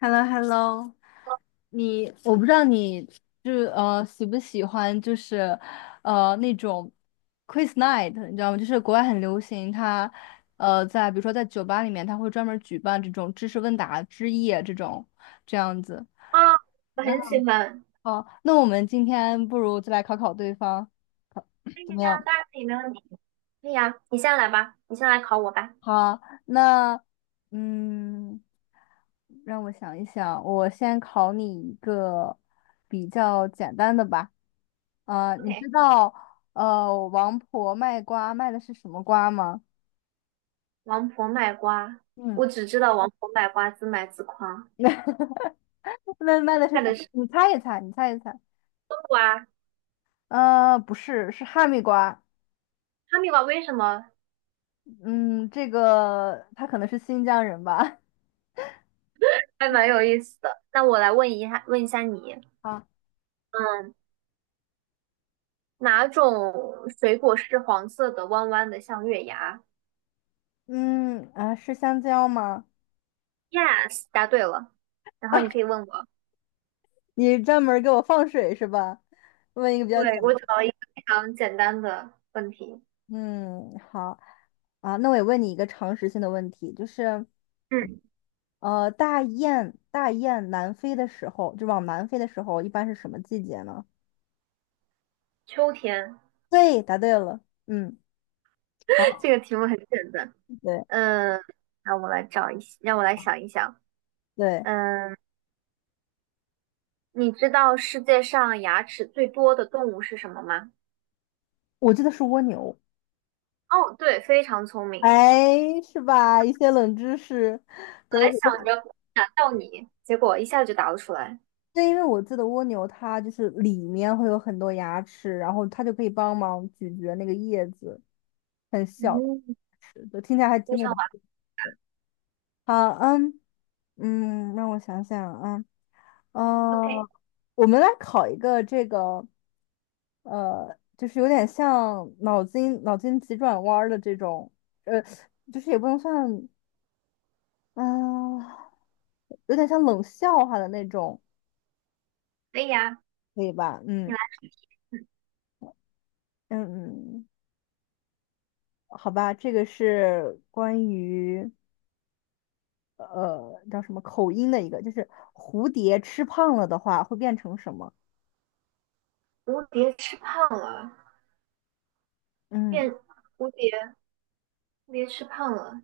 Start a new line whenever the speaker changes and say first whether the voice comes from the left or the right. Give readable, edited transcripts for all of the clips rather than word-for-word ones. left: h e l l o h e l l o。 我不知道你就是喜不喜欢就是那种 quiz night，你知道吗？就是国外很流行，它在比如说在酒吧里面，它会专门举办这种知识问答之夜这种这样子。
right: 啊，我
left: 然
right: 很
left: 后，
right: 喜欢。
left: 哦那我们今天不如就来考考对方，考
right: 可 以
left: 怎
right: 呀，
left: 么样？
right: 当然可以，没问题。可以呀，你先来吧，你先来考我吧。
left: 好，那嗯，让我想一想，我先考你一个比较简单的吧。啊，你知
right: OK,
left: 道王婆卖瓜卖的是什么瓜吗？
right: 王婆卖瓜，
left: 嗯。
right: 我只知道王婆卖瓜，自卖自夸。
left: 那卖的是
right: 干
left: 什么？
right: 的是
left: 你猜一猜，你猜一猜。
right: 冬瓜、
left: 不是，是哈密瓜。
right: 哈密瓜，为什么？
left: 嗯，这个他可能是新疆人吧？
right: 还蛮有意思的。那我来问一下你，
left: 啊，
right: 嗯，哪种水果是黄色的，弯弯的，像月牙
left: 嗯，啊，是香蕉吗？
right: ？Yes,答对了。然后你可以问我，
left: 你专门儿给我放水是吧？问一个比较简
right: 对，我找了一个非常简单的问题。
left: 嗯，好啊，那我也问你一个常识性的问题，就是
right: 嗯，
left: 大雁南飞的时候，就往南飞的时候，一般是什么季节呢？
right: 秋天，
left: 对，答对了，嗯，好，
right: 这个题目很简单。
left: 对
right: 嗯，让我来想一想。
left: 对，
right: 嗯，你知道世界上牙齿最多的动物是什么吗？
left: 我记得是蜗牛，
right: 哦，对，非常聪明。
left: 哎，是吧？一些冷知识，
right: 本
left: 对，我
right: 来想
left: 我
right: 着难到你，结果一下就答不出来。
left: 对，因为我记得蜗牛它就是里面会有很多牙齿，然后它就可以帮忙咀嚼那个叶子，很小的
right: 嗯，
left: 牙齿，就听起来还
right: 非
left: 挺恐
right: 常完
left: 怖。好，嗯嗯，让我想想啊。
right: 美。 OK,
left: 哦，我们来考一个这个，就是有点像脑筋急转弯儿的这种，呃，就是也不能算，嗯、有点像冷笑话的那种，
right: 可以呀，
left: 可以吧？
right: 你
left: 嗯
right: 来。
left: 嗯嗯，好吧，这个是关于叫什么口音的一个，就是蝴蝶吃胖了的话会变成什么？
right: 蝴蝶吃胖了，
left: 嗯，
right: 变蝴蝶，蝴蝶吃胖了，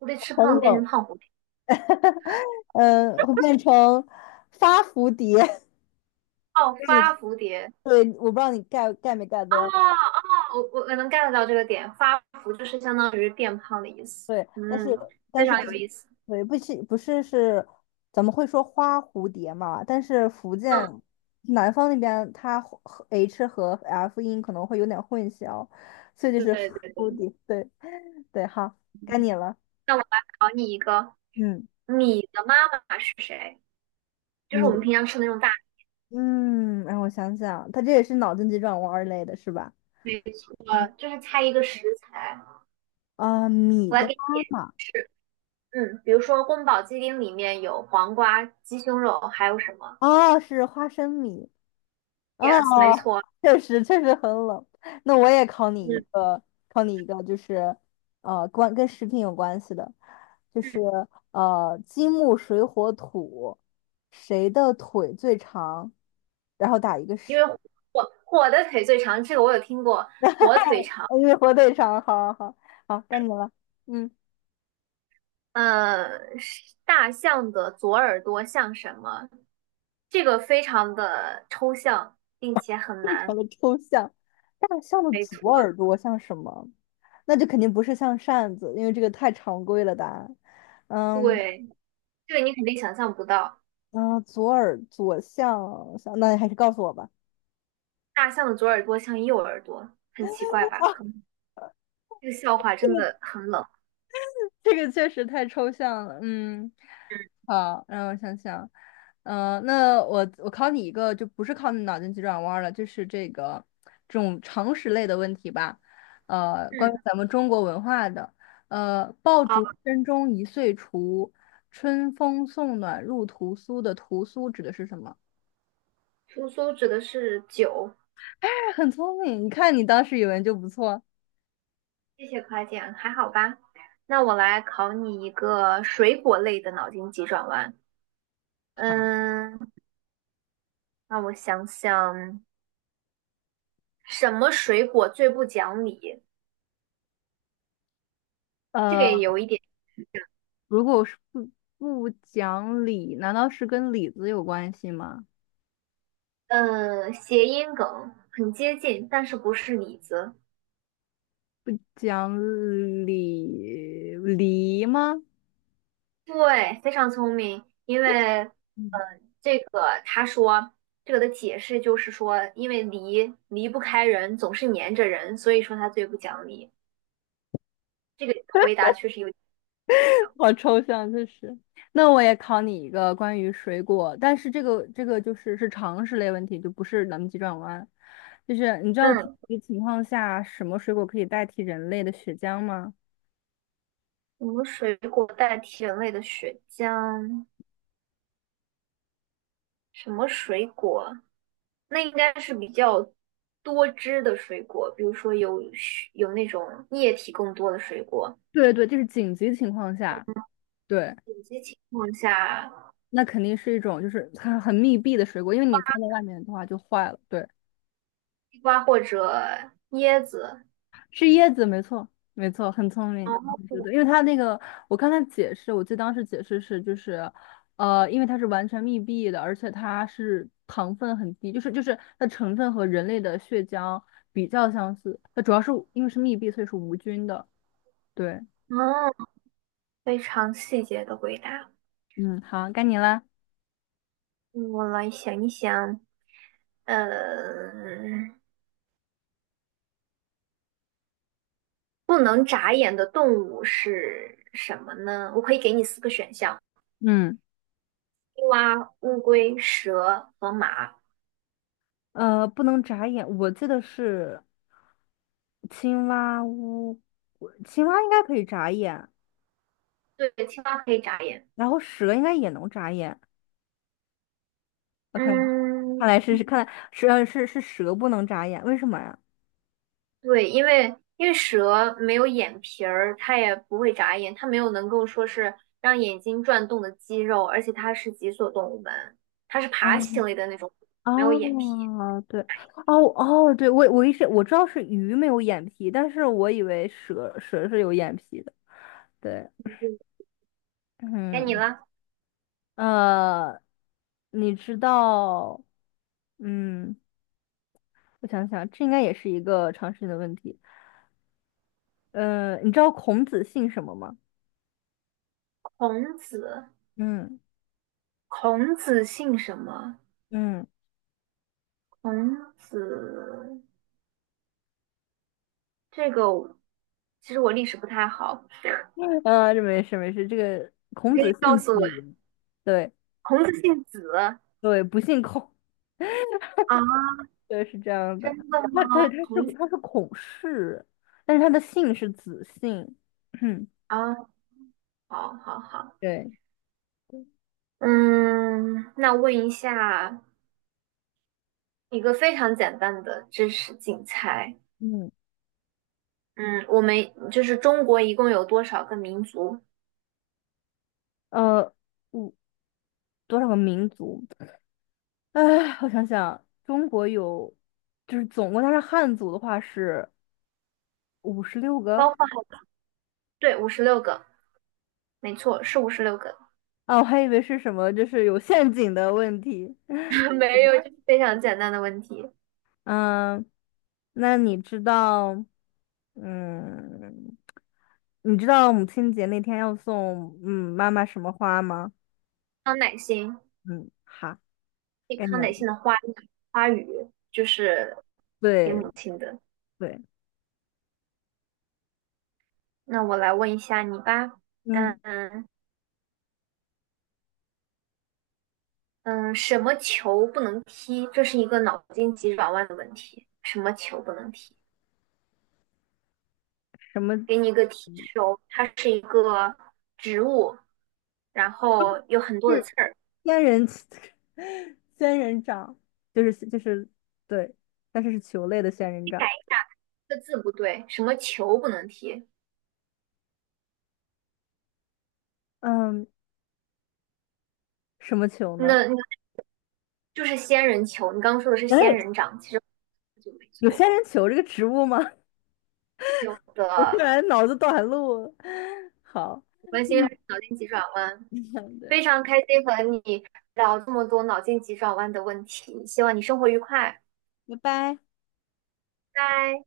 right: 蝴蝶吃
left: 很
right: 胖了变成
left: 冷。
right: 胖蝴蝶。
left: 嗯，会变成发蝴蝶，
right: 哦，
left: 让
right: 发
left: 你
right: 蝴蝶。
left: 对，我不知道你 get 没 get
right: 哦
left: 到，
right: 哦，我能 get 到这个点，发福就是相当于变胖的意思。
left: 对，但是
right: 嗯，
left: 但
right: 非
left: 是
right: 常
left: 不，
right: 有意思。
left: 对，不是是，咱们会说花蝴蝶嘛，但是福
right: 嗯，
left: 建南方那边它和 H 和 F 音可能会有点混淆，所以就
right: 对
left: 是
right: 对
left: 花
right: 对
left: 蝴
right: 对，
left: 蝶，对对，好，该
right: 嗯，
left: 你了，
right: 那我来考你一个，
left: 嗯，
right: 你的妈妈是谁？就是我
left: 你，
right: 们平常吃的那种大
left: 嗯，让我想想，它这也是脑筋急转弯儿类的是吧？嗯
right: 菜，就是猜一个食材。
left: 米
right: 我来
left: 的妈
right: 给你点提
left: 妈，
right: 示，嗯，比如说宫保鸡丁里面有黄瓜、鸡胸肉，还有什么
left: 哦，是花生米。啊，
right: ？Yes,没错，
left: 确实确实很冷。那我也考你一
right: 嗯
left: 个，就是跟食品有关系的，就
right: 嗯，
left: 是金木水火土，谁的腿最长？然后打一个
right: 因
left: 十，
right: 为火火的腿最长，这个我有听过。
left: 因为火腿肠，好好好，好，该你了。嗯，
right: 呃，是大象的左耳朵像什么？这个非常的抽象，并且很
left: 非常
right: 难。
left: 的抽象。大象的
right: 没错，
left: 左耳朵像什么？那就肯定不是像扇子，因为这个太常规了答案。嗯。
right: 对。这个你肯定想象不到，
left: 啊，左耳左向向，那你还是告诉我吧。
right: 大象的左耳朵像右耳朵，很奇怪 吧？
left: 啊，
right: 很，这个笑话
left: 这
right: 真
left: 个
right: 的很冷。
left: 这个确实太抽象了，嗯，
right: 嗯
left: 好，让我想想，那我考你一个，就不是靠脑筋急转弯儿了，就是这种常识类的问题吧，关于
right: 嗯，
left: 咱们中国文化的，爆竹
right: 好，
left: 声中一岁除，春风送暖入屠苏的屠苏指的是什么？
right: 苏苏指的是酒，
left: 哎很聪明，你看你当时语文就不错，
right: 谢谢夸奖，还好吧？那我来考你一个水果类的脑筋急转弯。嗯，让我想想，什么水果最不讲理？这个也
left: 呃。
right: 有一点，
left: 如果是不讲理，难道是跟李子有关系吗？
right: 嗯，谐音梗，很接近，但是不是李子。
left: 讲理梨吗？
right: 对，非常聪明，因为
left: 嗯，
right: 这个他说，这个的解释就是说，因为离离不开人，总是粘着人，所以说他最不讲理。这个回答确实有点像。
left: 好抽象，就是。那我也考你一个关于水果，但是这个就是常识类问题，就不是咱们急转弯。就是你知道紧
right: 嗯，
left: 急情况下什么水果可以代替人类的血浆吗？
right: 什么水果代替人类的血浆？什么水果？那应该是比较多汁的水果，比如说有血有那种液体更多的水果。
left: 对对，就是紧急情况下，对，
right: 有些情况下，
left: 那肯定是一种就是很密闭的水果，因为你放在外面的话就坏了。对。
right: 西瓜或者椰子。
left: 是椰子，没错，没错，很聪明，
right: 哦，
left: 我觉得，因为它那个，我看它解释，我记得当时解释是，就是，因为它是完全密闭的，而且它是糖分很低，就是它成分和人类的血浆比较相似，它主要是因为是密闭，所以是无菌的。对，
right: 嗯，非常细节的回答。
left: 嗯，好，该你了。
right: 嗯我来想一想，呃，不能眨眼的动物是什么呢？我可以给你4个选项：
left: 嗯，
right: 青蛙、乌龟、蛇和马。
left: 不能眨眼，我记得是青蛙屋，我青蛙应该可以眨眼，
right: 对，青蛙可以眨眼。
left: 然后蛇应该也能眨眼。OK，
right: 嗯，
left: 看来是看来是是蛇不能眨眼，为什么呀？
right: 对，因为蛇没有眼皮儿，它也不会眨眼，它没有能够说是让眼睛转动的肌肉，而且它是脊索动物门，它是爬行
left: 嗯，
right: 类的那种，没有眼皮。
left: 哦，对，哦哦，对，我一直我知道是鱼没有眼皮，但是我以为蛇是有眼皮的。对，
right: 该你
left: 嗯，
right: 了，
left: 呃，你知道，嗯，我想想，这应该也是一个常识性的问题。你知道孔子姓什么吗？
right: 孔子，
left: 嗯
right: 孔子姓什么？
left: 嗯，
right: 孔子这个我，其实我历史不太好，
left: 这没事没事，这个
right: 你
left: 孔
right: 可
left: 子
right: 以告
left: 姓
right: 诉我，
left: 子，对
right: 孔子姓子啊？
left: 对，不姓孔。对，是这样的。
right: 真的吗？
left: 那他他
right: 孔
left: 是
right: 子
left: 他是孔氏，但是他的姓是子姓。
right: 啊，好好好，
left: 对，
right: 嗯，那问一下一个非常简单的知识竞猜，
left: 嗯，
right: 嗯，我们就是中国一共有多少个民族？
left: 呃，五多少个民族？哎，我想想，中国有，就是总共他是汉族的话是56个
right: 包括对，五十六个，没错，是五十六个，
left: 啊，我还以为是什么，就是有陷阱的问题。
right: 没有，就是非常简单的问题。
left: 嗯，那嗯，你知道母亲节那天要送妈妈什么花吗？
right: 康乃馨，
left: 嗯，好。
right: 一
left: 概
right: 康
left: 念
right: 乃
left: 了。
right: 馨的花语就是给
left: 对
right: 母亲的。
left: 对，
right: 那我来问一下你吧，嗯
left: 嗯，
right: 嗯，什么球不能踢？这是一个脑筋急转弯的问题。什么球不能踢？
left: 什么
right: 给你一个提示哦，它是一个植物，然后有很多的
left: 是
right: 刺儿。
left: 仙人 仙人掌，就是对，但是是球类的仙人
right: 你改
left: 掌。
right: 一个字不对，什么球不能踢？
left: 嗯，什么球
right: 那
left: 呢？
right: 那就是仙人球。你刚刚说的是仙
left: 哎，
right: 人掌，其实就没
left: 有
right: 错。
left: 仙人球这个植物吗？
right: 有
left: 我突
right: 的，
left: 然脑子短路了。好，
right: 我关心还是脑筋急转弯。
left: 对，
right: 非常开心和你聊这么多脑筋急转弯的问题，希望你生活愉快，拜
left: 拜拜。
right: 拜